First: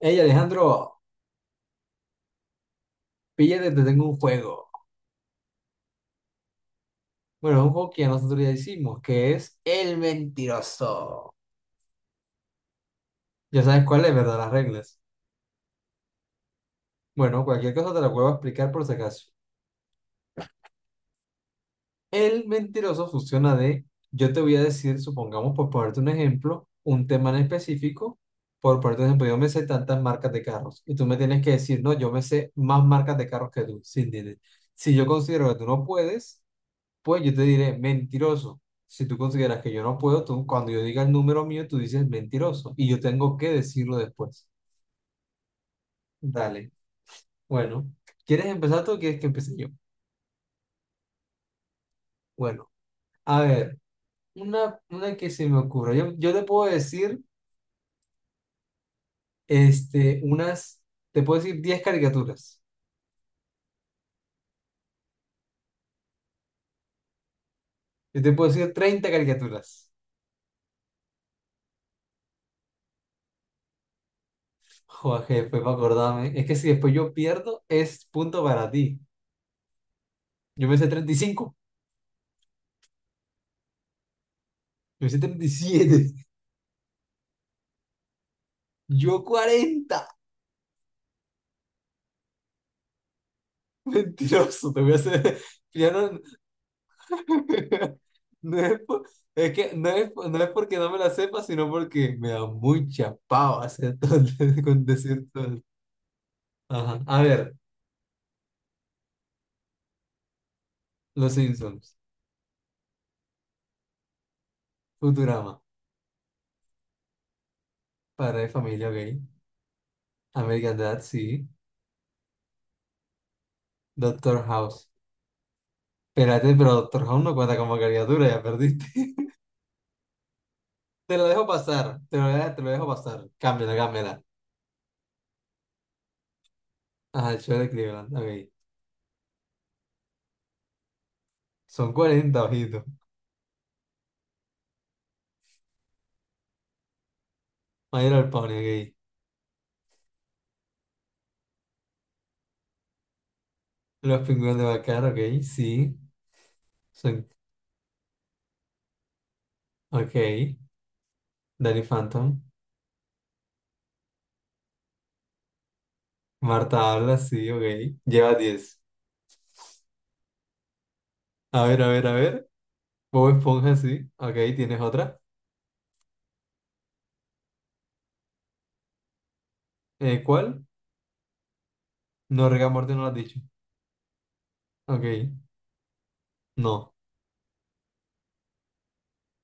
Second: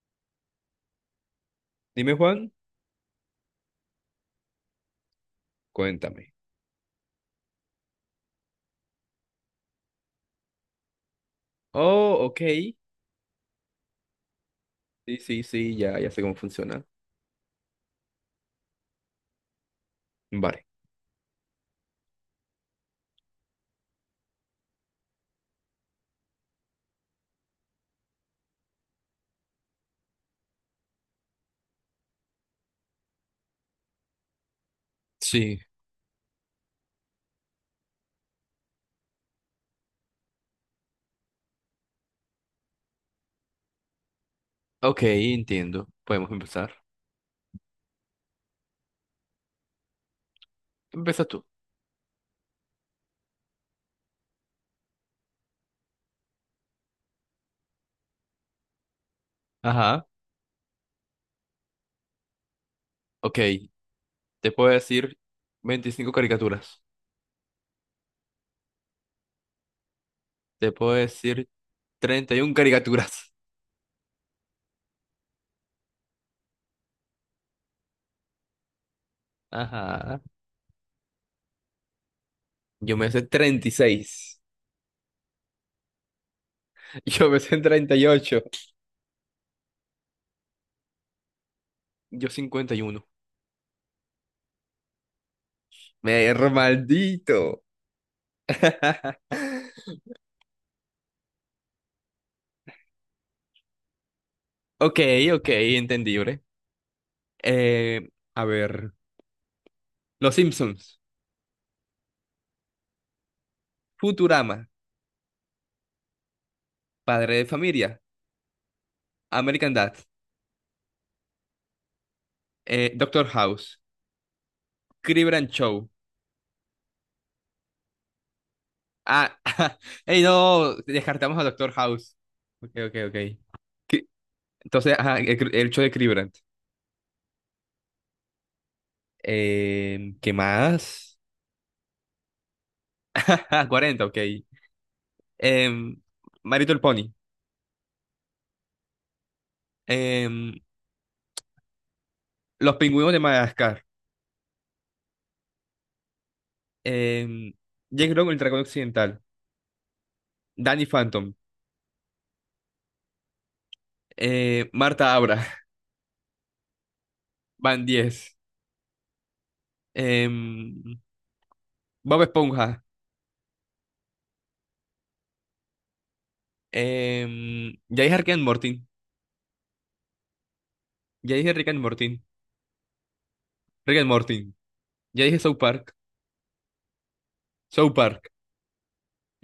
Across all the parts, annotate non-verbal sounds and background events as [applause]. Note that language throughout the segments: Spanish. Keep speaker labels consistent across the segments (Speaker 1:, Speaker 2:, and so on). Speaker 1: Hey Alejandro,
Speaker 2: Dime, Juan,
Speaker 1: píllate, te tengo un juego.
Speaker 2: cuéntame.
Speaker 1: Bueno, es un juego que ya nosotros ya hicimos, que es El Mentiroso.
Speaker 2: Oh, ok.
Speaker 1: Ya sabes cuál es, ¿verdad? Las reglas.
Speaker 2: Sí, sí, sí, ya, ya sé cómo funciona.
Speaker 1: Bueno, cualquier cosa te la vuelvo a explicar por si acaso.
Speaker 2: Vale.
Speaker 1: El Mentiroso funciona de, yo te voy a decir, supongamos, por ponerte un ejemplo, un tema en específico. Por ponerte un ejemplo, yo me sé tantas marcas de carros y tú me tienes que decir, no, yo me sé más marcas de carros que tú, sin dinero. Si yo considero que
Speaker 2: Sí.
Speaker 1: tú no puedes. Pues yo te diré, mentiroso. Si tú consideras que yo no puedo, tú, cuando yo diga el número mío, tú dices mentiroso. Y yo tengo que decirlo después.
Speaker 2: Ok, entiendo. Podemos
Speaker 1: Dale.
Speaker 2: empezar.
Speaker 1: Bueno, ¿quieres empezar tú o quieres que empiece yo?
Speaker 2: Empieza tú.
Speaker 1: Bueno, a ver, una que se me ocurra. Yo te puedo decir,
Speaker 2: Ajá.
Speaker 1: este, unas, te puedo decir 10 caricaturas.
Speaker 2: Ok. Te puedo decir 25 caricaturas.
Speaker 1: Yo te puedo decir 30 caricaturas.
Speaker 2: Te puedo decir 31 caricaturas.
Speaker 1: Joder, jefe, para acordarme. Es que si después yo pierdo, es punto para ti.
Speaker 2: Ajá.
Speaker 1: Yo me sé 35.
Speaker 2: Yo me sé 36.
Speaker 1: Yo me sé 37.
Speaker 2: [laughs] Yo me sé 38.
Speaker 1: Yo 40.
Speaker 2: Yo 51.
Speaker 1: [laughs] Mentiroso, te voy a hacer. [laughs] Ya no,
Speaker 2: Me
Speaker 1: [laughs]
Speaker 2: maldito.
Speaker 1: no es, es que no
Speaker 2: [laughs]
Speaker 1: es, no es porque no me la sepa, sino porque me da mucha pava hacer todo, [laughs] con
Speaker 2: Ok,
Speaker 1: decir todo.
Speaker 2: ok, entendible.
Speaker 1: Ajá. A ver,
Speaker 2: Eh, a ver. Los Simpsons.
Speaker 1: Los Simpsons,
Speaker 2: Futurama,
Speaker 1: Futurama,
Speaker 2: Padre de Familia,
Speaker 1: Padre de Familia Gay,
Speaker 2: American Dad,
Speaker 1: American Dad, sí,
Speaker 2: Doctor House,
Speaker 1: Doctor House.
Speaker 2: Crib and Show.
Speaker 1: Espérate, pero Doctor House no cuenta como caricatura, ya perdiste. [laughs]
Speaker 2: Ah, [laughs] hey, no,
Speaker 1: Te lo
Speaker 2: descartamos a
Speaker 1: dejo
Speaker 2: Doctor
Speaker 1: pasar,
Speaker 2: House.
Speaker 1: te lo
Speaker 2: Ok,
Speaker 1: dejo
Speaker 2: ok, ok.
Speaker 1: pasar. Cámbiala,
Speaker 2: Cri-
Speaker 1: cámbiala.
Speaker 2: Entonces, ajá, el show de Cribrand.
Speaker 1: Ajá, el show de Cleveland, ok.
Speaker 2: ¿Qué más?
Speaker 1: Son 40, ojito.
Speaker 2: [laughs] 40, 40, ok. Em, My Little Pony.
Speaker 1: Mayor al Pony, ok.
Speaker 2: Em, Los Pingüinos de Madagascar.
Speaker 1: Los pingüinos de Bacar, ok, sí. Son,
Speaker 2: Em, Jack Long, el Dragón Occidental.
Speaker 1: ok.
Speaker 2: Danny Phantom.
Speaker 1: Danny Phantom.
Speaker 2: Marta Abra.
Speaker 1: Marta habla, sí, ok.
Speaker 2: [laughs] Van
Speaker 1: Lleva
Speaker 2: 10.
Speaker 1: 10. A ver, a ver, a
Speaker 2: Bob
Speaker 1: ver.
Speaker 2: Esponja.
Speaker 1: Bob Esponja, sí. Ok, ¿tienes otra?
Speaker 2: Ya dije Rick and Morty.
Speaker 1: ¿Cuál?
Speaker 2: Ya dije Rick and Morty.
Speaker 1: No, Rick and Morty no lo has dicho.
Speaker 2: Rick and Morty. Ya
Speaker 1: Ok,
Speaker 2: dije South Park.
Speaker 1: no.
Speaker 2: South Park.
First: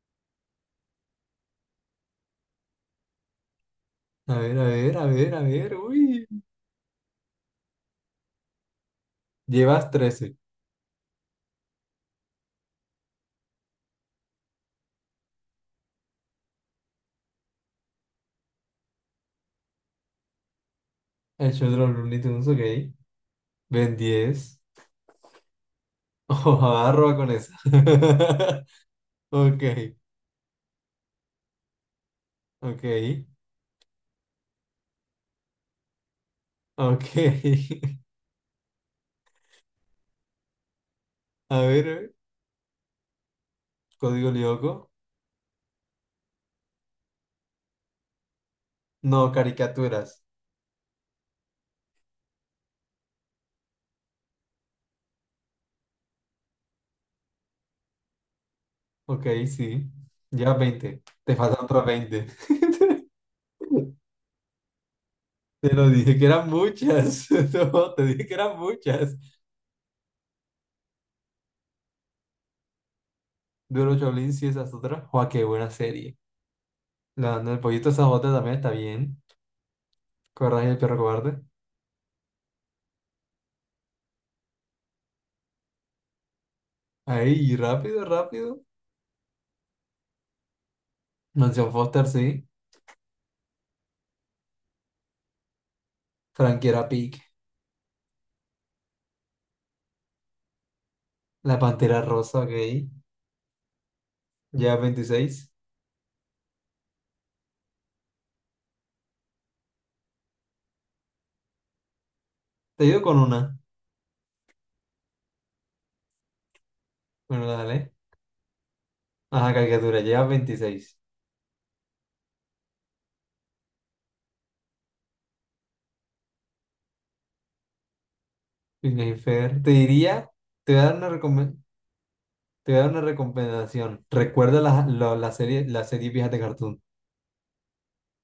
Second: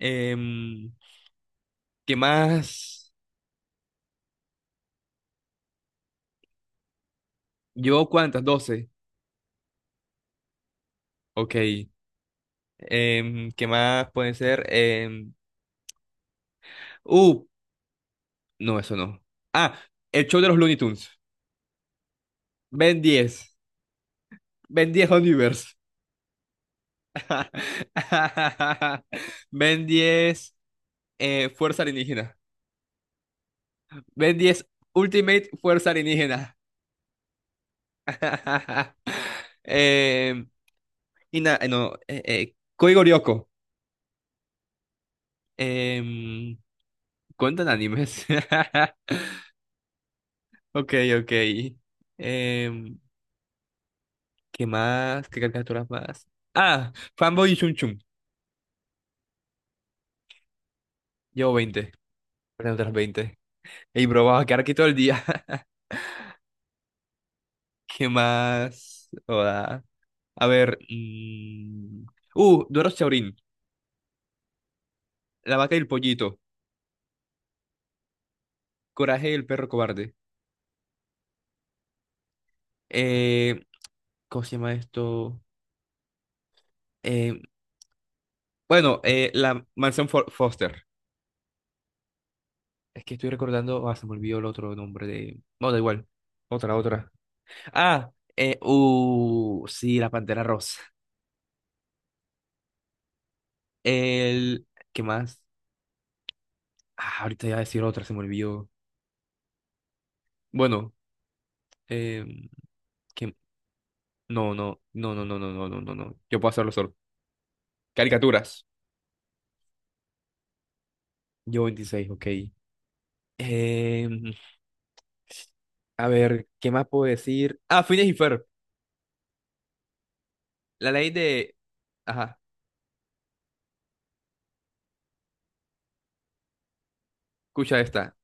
Speaker 2: Em, ¿qué más?
Speaker 1: A ver, a ver, a ver, a ver. Uy.
Speaker 2: ¿Llevo cuántas? 12.
Speaker 1: Llevas 13.
Speaker 2: Ok. ¿Qué más puede ser? Uh, no, eso no. Ah, el show de los Looney Tunes.
Speaker 1: El show de los Looney Tunes, ok.
Speaker 2: Ben 10.
Speaker 1: Ven 10.
Speaker 2: Ben 10 Universe.
Speaker 1: [laughs] Ojo, arroba con esa. [laughs]
Speaker 2: [laughs]
Speaker 1: Ok,
Speaker 2: Ben 10, Fuerza Alienígena.
Speaker 1: ok,
Speaker 2: Ben 10 Ultimate Fuerza Alienígena.
Speaker 1: ok. [laughs]
Speaker 2: [laughs] Em,
Speaker 1: A ver, a ver.
Speaker 2: いな、あの、え、え、恋語旅行。Em,
Speaker 1: Código Lyoko.
Speaker 2: ¿cuentan animes? [laughs]
Speaker 1: No, caricaturas.
Speaker 2: Ok, ok. Em, ¿qué más? ¿Qué caricaturas más? Ah, Fanboy y Chun Chun.
Speaker 1: Ok, sí. Llevas 20. Te
Speaker 2: Llevo
Speaker 1: faltan otras
Speaker 2: 20.
Speaker 1: 20.
Speaker 2: Perdón, otras 20. Ey,
Speaker 1: [laughs]
Speaker 2: bro, vamos a quedar aquí todo el día. [laughs]
Speaker 1: Te lo dije que eran muchas. [laughs] No, te
Speaker 2: ¿Qué
Speaker 1: dije que eran
Speaker 2: más?
Speaker 1: muchas.
Speaker 2: Hola. A ver. Doro Chaurín.
Speaker 1: Duro Shaolin, sí, esa es otra. Joa, qué
Speaker 2: La
Speaker 1: buena
Speaker 2: vaca y el
Speaker 1: serie.
Speaker 2: pollito.
Speaker 1: La del pollito Sajote también está bien.
Speaker 2: Coraje y el perro cobarde.
Speaker 1: Coraje del perro cobarde.
Speaker 2: Eh, ¿cómo se llama esto? Eh,
Speaker 1: Ahí, rápido, rápido.
Speaker 2: bueno, la mansión Foster.
Speaker 1: Mansión Foster, sí.
Speaker 2: Es que estoy recordando, ah, se me olvidó el otro nombre de. No, da igual.
Speaker 1: Frankie
Speaker 2: Otra,
Speaker 1: era
Speaker 2: otra.
Speaker 1: Pig.
Speaker 2: Ah, sí, la Pantera Rosa.
Speaker 1: La Pantera Rosa, ok.
Speaker 2: El.
Speaker 1: Llevas
Speaker 2: ¿Qué
Speaker 1: 26.
Speaker 2: más? Ah, ahorita iba a decir otra, se me olvidó. Bueno, eh,
Speaker 1: Te ayudo con
Speaker 2: que.
Speaker 1: una.
Speaker 2: No, no, no, no, no, no, no, no, no, no. Yo puedo hacerlo solo.
Speaker 1: Bueno, dale.
Speaker 2: Caricaturas.
Speaker 1: Ajá, caricatura. Llevas 26.
Speaker 2: Yo 26, ok. Em, a ver, ¿qué más puedo decir? Ah, Phineas y Ferb.
Speaker 1: Phineas y Fer. Te diría, te voy a
Speaker 2: La
Speaker 1: dar una
Speaker 2: ley de.
Speaker 1: recomendación.
Speaker 2: Ajá,
Speaker 1: Te voy a dar una recomendación. Recuerda la serie vieja de Cartoon.
Speaker 2: escucha esta.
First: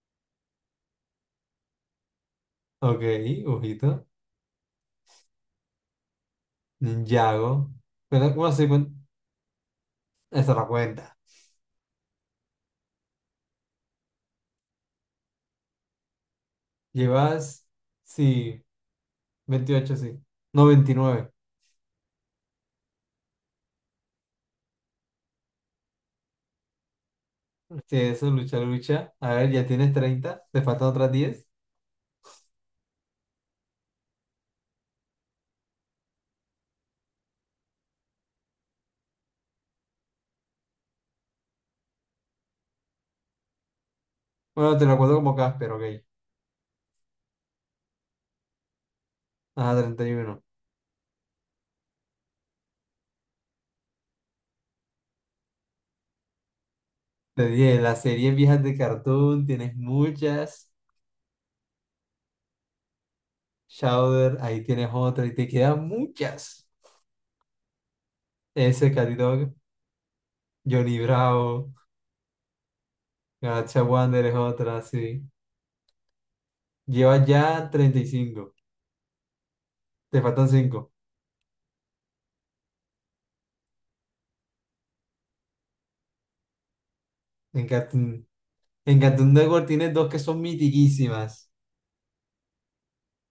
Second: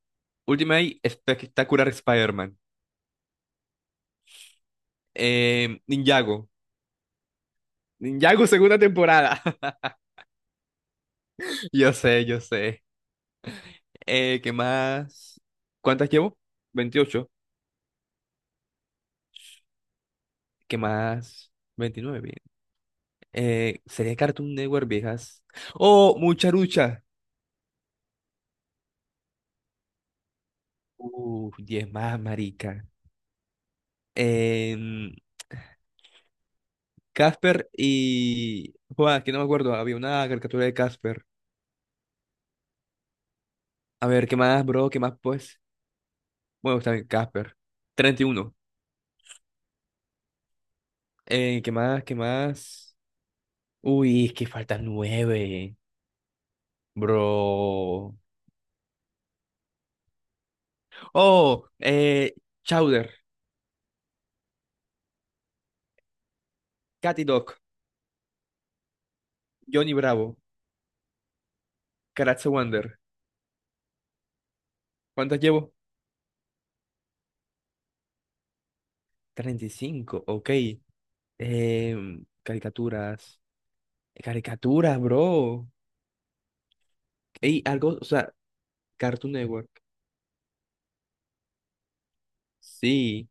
Speaker 2: Ultimate Spectacular Spider-Man.
Speaker 1: Ok, ojito.
Speaker 2: Ninjago.
Speaker 1: Ninjago. Bueno,
Speaker 2: Ninjago,
Speaker 1: bueno, sí,
Speaker 2: segunda
Speaker 1: bueno,
Speaker 2: temporada. [laughs]
Speaker 1: esa la cuenta.
Speaker 2: Yo sé, yo sé. ¿Qué más? ¿Cuántas llevo? 28.
Speaker 1: Llevas, sí, 28, sí. No,
Speaker 2: ¿Qué
Speaker 1: 29.
Speaker 2: más? 29, bien. ¿Sería Cartoon Network, viejas? Oh, mucha lucha.
Speaker 1: Sí, eso, lucha, lucha. A ver, ya tienes 30. Te faltan otras 10.
Speaker 2: 10 más, marica. Em, Casper y. Joder, que no me acuerdo. Había una caricatura de Casper. A ver, ¿qué más,
Speaker 1: Bueno, te
Speaker 2: bro?
Speaker 1: lo
Speaker 2: ¿Qué más,
Speaker 1: cuento como
Speaker 2: pues?
Speaker 1: Casper, ok.
Speaker 2: Bueno, está bien, Casper. 31.
Speaker 1: Ah, 31.
Speaker 2: ¿Qué más? ¿Qué más? Uy, es que faltan 9.
Speaker 1: Te dije, las
Speaker 2: Bro.
Speaker 1: series viejas de Cartoon, tienes muchas.
Speaker 2: Oh, Chowder,
Speaker 1: Chowder, ahí tienes otra y te quedan muchas.
Speaker 2: Catty Dog,
Speaker 1: Ese Cat Dog,
Speaker 2: Johnny Bravo,
Speaker 1: Johnny Bravo.
Speaker 2: Karatse Wonder.
Speaker 1: Galaxia Wander es otra, sí.
Speaker 2: ¿Cuántas llevo?
Speaker 1: Llevas ya 35. Te
Speaker 2: 35,
Speaker 1: faltan
Speaker 2: ok.
Speaker 1: 5.
Speaker 2: Caricaturas. Caricaturas, bro. Ey,
Speaker 1: En
Speaker 2: algo, o
Speaker 1: Cartoon,
Speaker 2: sea,
Speaker 1: en
Speaker 2: Cartoon
Speaker 1: Cartoon Network
Speaker 2: Network.
Speaker 1: tienes dos que son mitiquísimas.
Speaker 2: Sí.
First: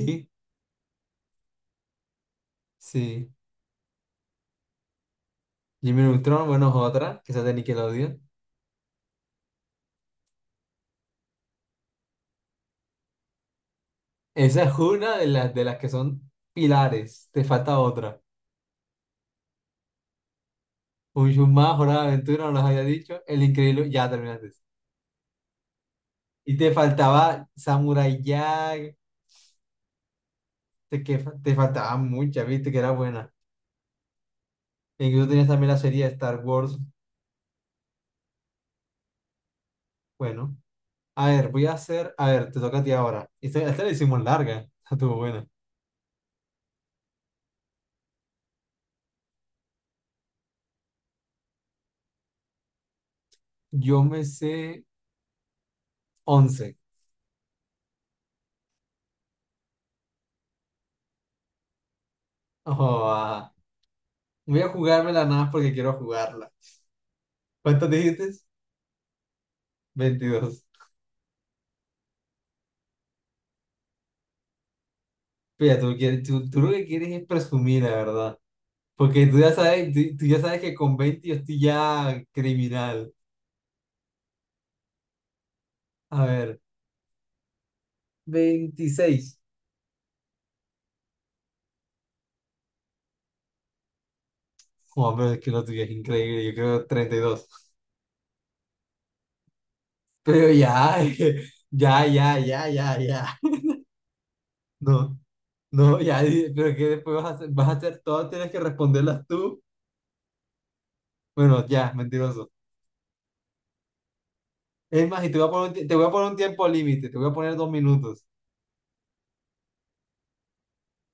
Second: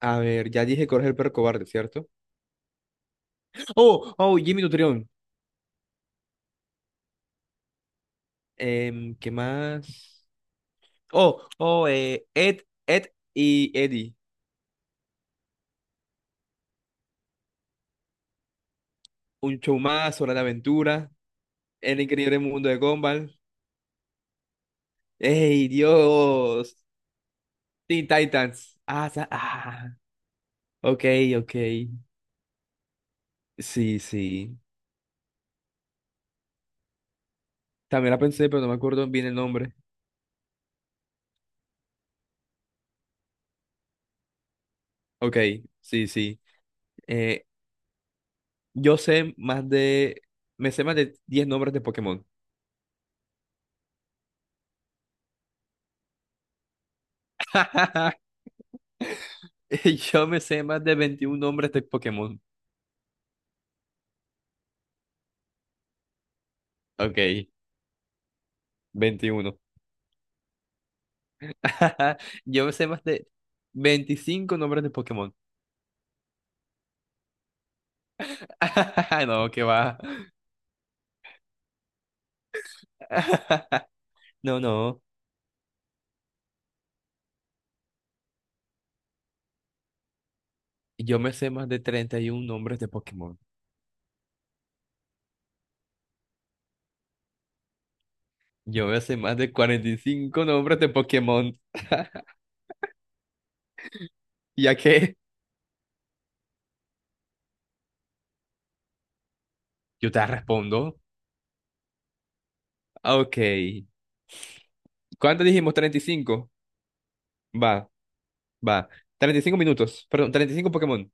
Speaker 2: A ver, ya dije Coraje el perro cobarde, ¿cierto?
Speaker 1: sí.
Speaker 2: Oh, oh, Jimmy Nutrión.
Speaker 1: Jimmy Neutron, bueno, es otra, que esa es de Nickelodeon.
Speaker 2: ¿Qué más? Oh, oh, Ed, Ed y Eddie.
Speaker 1: Esa es una de las que son pilares. Te falta otra.
Speaker 2: Un show más, Hora de Aventura.
Speaker 1: Un show más, Hora
Speaker 2: El
Speaker 1: de
Speaker 2: increíble
Speaker 1: Aventura, no las
Speaker 2: mundo de
Speaker 1: había dicho.
Speaker 2: Gumball.
Speaker 1: El Increíble, ya terminaste.
Speaker 2: ¡Ey,
Speaker 1: Y te
Speaker 2: Dios!
Speaker 1: faltaba
Speaker 2: Teen
Speaker 1: Samurai
Speaker 2: Titans.
Speaker 1: Jack.
Speaker 2: Ah, ah.
Speaker 1: Te,
Speaker 2: Ok,
Speaker 1: que, te
Speaker 2: ok.
Speaker 1: faltaban muchas, viste, que era buena.
Speaker 2: Sí, sí.
Speaker 1: E incluso tenías también la serie de Star Wars.
Speaker 2: También la pensé, pero no me acuerdo bien el nombre.
Speaker 1: Bueno. A ver, voy a hacer. A ver, te toca a ti ahora. Esta la hicimos larga. [laughs] Estuvo
Speaker 2: Ok,
Speaker 1: buena.
Speaker 2: sí, sí. Eh, yo sé más de. Me sé más de 10 nombres de Pokémon.
Speaker 1: Yo me sé 11.
Speaker 2: [laughs] Yo me sé más de 21 nombres de Pokémon.
Speaker 1: Oh, ah. Voy a jugármela nada más porque quiero jugarla.
Speaker 2: Ok,
Speaker 1: ¿Cuántas dijiste?
Speaker 2: 21.
Speaker 1: 22.
Speaker 2: [laughs] Yo me sé más de 25 nombres de Pokémon.
Speaker 1: Mira, tú lo que quieres es presumir, la verdad. Porque
Speaker 2: [laughs]
Speaker 1: tú
Speaker 2: No,
Speaker 1: ya
Speaker 2: que
Speaker 1: sabes,
Speaker 2: va.
Speaker 1: tú, tú ya sabes que con 20 yo estoy ya criminal.
Speaker 2: [laughs] No, no.
Speaker 1: A ver, 26.
Speaker 2: Yo me sé más de 31 nombres de Pokémon.
Speaker 1: Oh, pero es que lo tuyo es increíble. Yo creo 32.
Speaker 2: Yo me sé más de 45
Speaker 1: Pero
Speaker 2: nombres de
Speaker 1: ya, [laughs]
Speaker 2: Pokémon.
Speaker 1: ya,
Speaker 2: [laughs]
Speaker 1: ya, ya, ya, ya.
Speaker 2: ¿Ya que?
Speaker 1: No. No, ya, pero que después vas a hacer, todas, tienes que responderlas tú.
Speaker 2: Yo te respondo.
Speaker 1: Bueno, ya, mentiroso.
Speaker 2: Ok.
Speaker 1: Es más, y
Speaker 2: ¿Cuánto dijimos?
Speaker 1: te
Speaker 2: Treinta y
Speaker 1: voy a poner un
Speaker 2: cinco.
Speaker 1: tiempo límite, te voy a poner dos
Speaker 2: Va,
Speaker 1: minutos.
Speaker 2: va. 35 minutos. Perdón, 35 Pokémon.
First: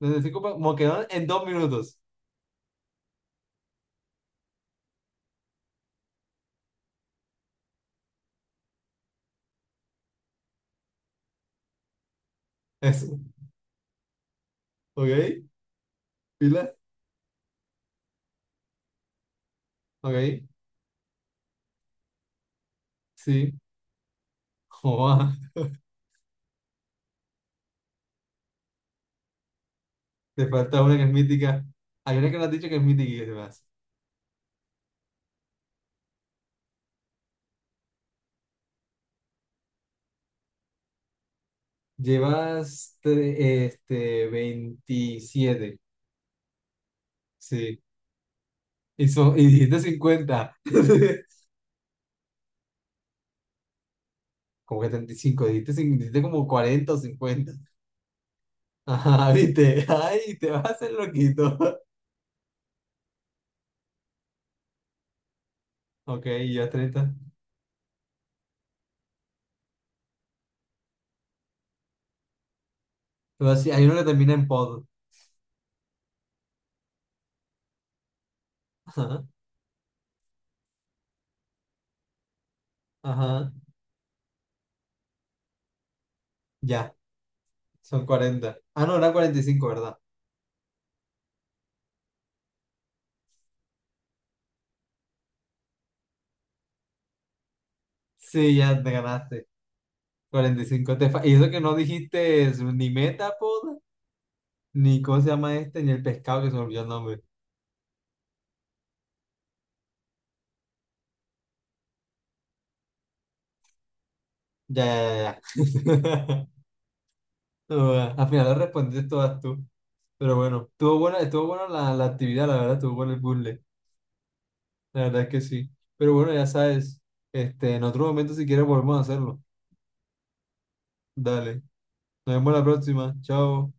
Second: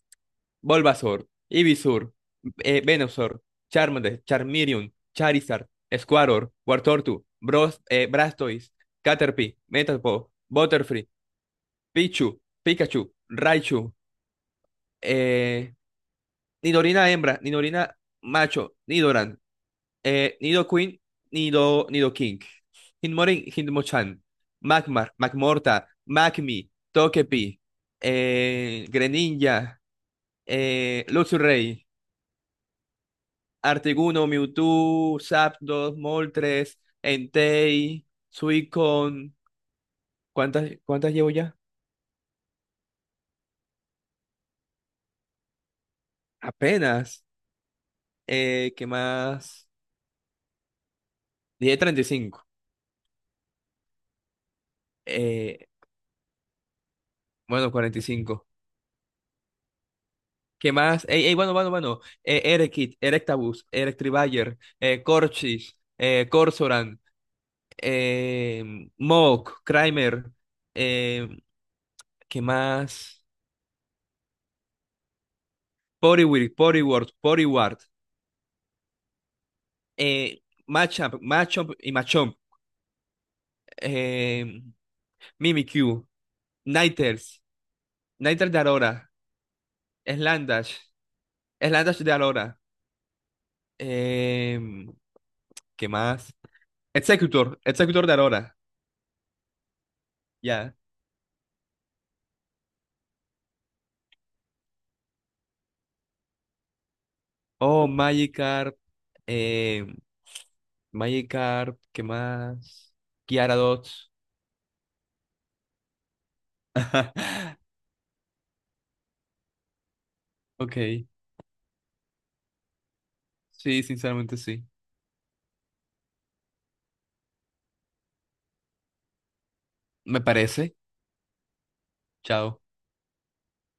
Speaker 1: Entonces, cinco, como quedaron en
Speaker 2: Bulbasaur,
Speaker 1: 2 minutos.
Speaker 2: Ivysaur, Venusaur, Charmander, Charmeleon, Charizard, Squirtle, Wartortu, Bros, Blastoise, Caterpie, Metapod, Butterfree, Pichu, Pikachu,
Speaker 1: Eso,
Speaker 2: Raichu,
Speaker 1: ¿ok?
Speaker 2: eh,
Speaker 1: ¿Pila?
Speaker 2: Nidorina hembra, Nidorina macho, Nidoran,
Speaker 1: ¿Ok?
Speaker 2: Nido Queen, Nido, Nido King, Hinmorin,
Speaker 1: Sí. [laughs]
Speaker 2: Hinmochan, Magmar,
Speaker 1: Joa,
Speaker 2: Magmorta, Magmi, Togepi, Greninja,
Speaker 1: te falta una que es mítica.
Speaker 2: Luxray,
Speaker 1: Hay una que no has dicho que es mítica y que se me hace.
Speaker 2: Artiguno, Mewtwo, Zapdos, Moltres, Entei, Suicon. ¿Cuántas llevo ya?
Speaker 1: Llevas este, 27,
Speaker 2: Apenas.
Speaker 1: sí.
Speaker 2: ¿Qué
Speaker 1: Y,
Speaker 2: más?
Speaker 1: dijiste 50. [laughs]
Speaker 2: Dije 35.
Speaker 1: Como que 35
Speaker 2: Eh,
Speaker 1: dijiste como 40 o 50.
Speaker 2: bueno, 45.
Speaker 1: Ajá, viste. Ay, te vas a
Speaker 2: ¿Qué
Speaker 1: hacer
Speaker 2: más? Ey, ey, bueno,
Speaker 1: loquito.
Speaker 2: bueno,
Speaker 1: [laughs]
Speaker 2: bueno. Erekit, Erectabuzz, Electribuyer, Corchis,
Speaker 1: Ok, y ya
Speaker 2: Corsoran,
Speaker 1: 30.
Speaker 2: Mawk, Kramer, eh, ¿qué más?
Speaker 1: Luego sí, hay uno que termina en pod.
Speaker 2: Poriwhirl, Poriworth, Poriwart,
Speaker 1: Ajá,
Speaker 2: Machamp, Machamp y Machamp,
Speaker 1: ajá.
Speaker 2: eh, Mimikyu,
Speaker 1: Ya,
Speaker 2: Ninetales,
Speaker 1: son
Speaker 2: Ninetales
Speaker 1: 40.
Speaker 2: de
Speaker 1: Ah, no,
Speaker 2: Aurora,
Speaker 1: era 45, ¿verdad?
Speaker 2: Slandash, Slandash de Aurora, eh, ¿qué más? Executor, Executor de
Speaker 1: Sí,
Speaker 2: Aurora,
Speaker 1: ya te ganaste. cuarenta y
Speaker 2: ya.
Speaker 1: cinco Y eso que no dijiste es ni Metapod, ni cómo se llama este, ni el pescado que se me olvidó el nombre.
Speaker 2: Oh, Magikarp, eh, Magikarp, ¿qué más? Gyarados.
Speaker 1: Ya, ya, ya, ya.
Speaker 2: [laughs]
Speaker 1: [laughs] No, bueno, al final lo respondiste todas tú. Pero bueno,
Speaker 2: Ok,
Speaker 1: estuvo buena la actividad, la verdad, estuvo bueno el puzzle.
Speaker 2: sí, sinceramente sí.
Speaker 1: La verdad es que sí. Pero bueno, ya sabes, este, en otro momento si quieres volvemos a hacerlo.
Speaker 2: Me parece.
Speaker 1: Dale. Nos vemos
Speaker 2: Chao.
Speaker 1: la próxima. Chao.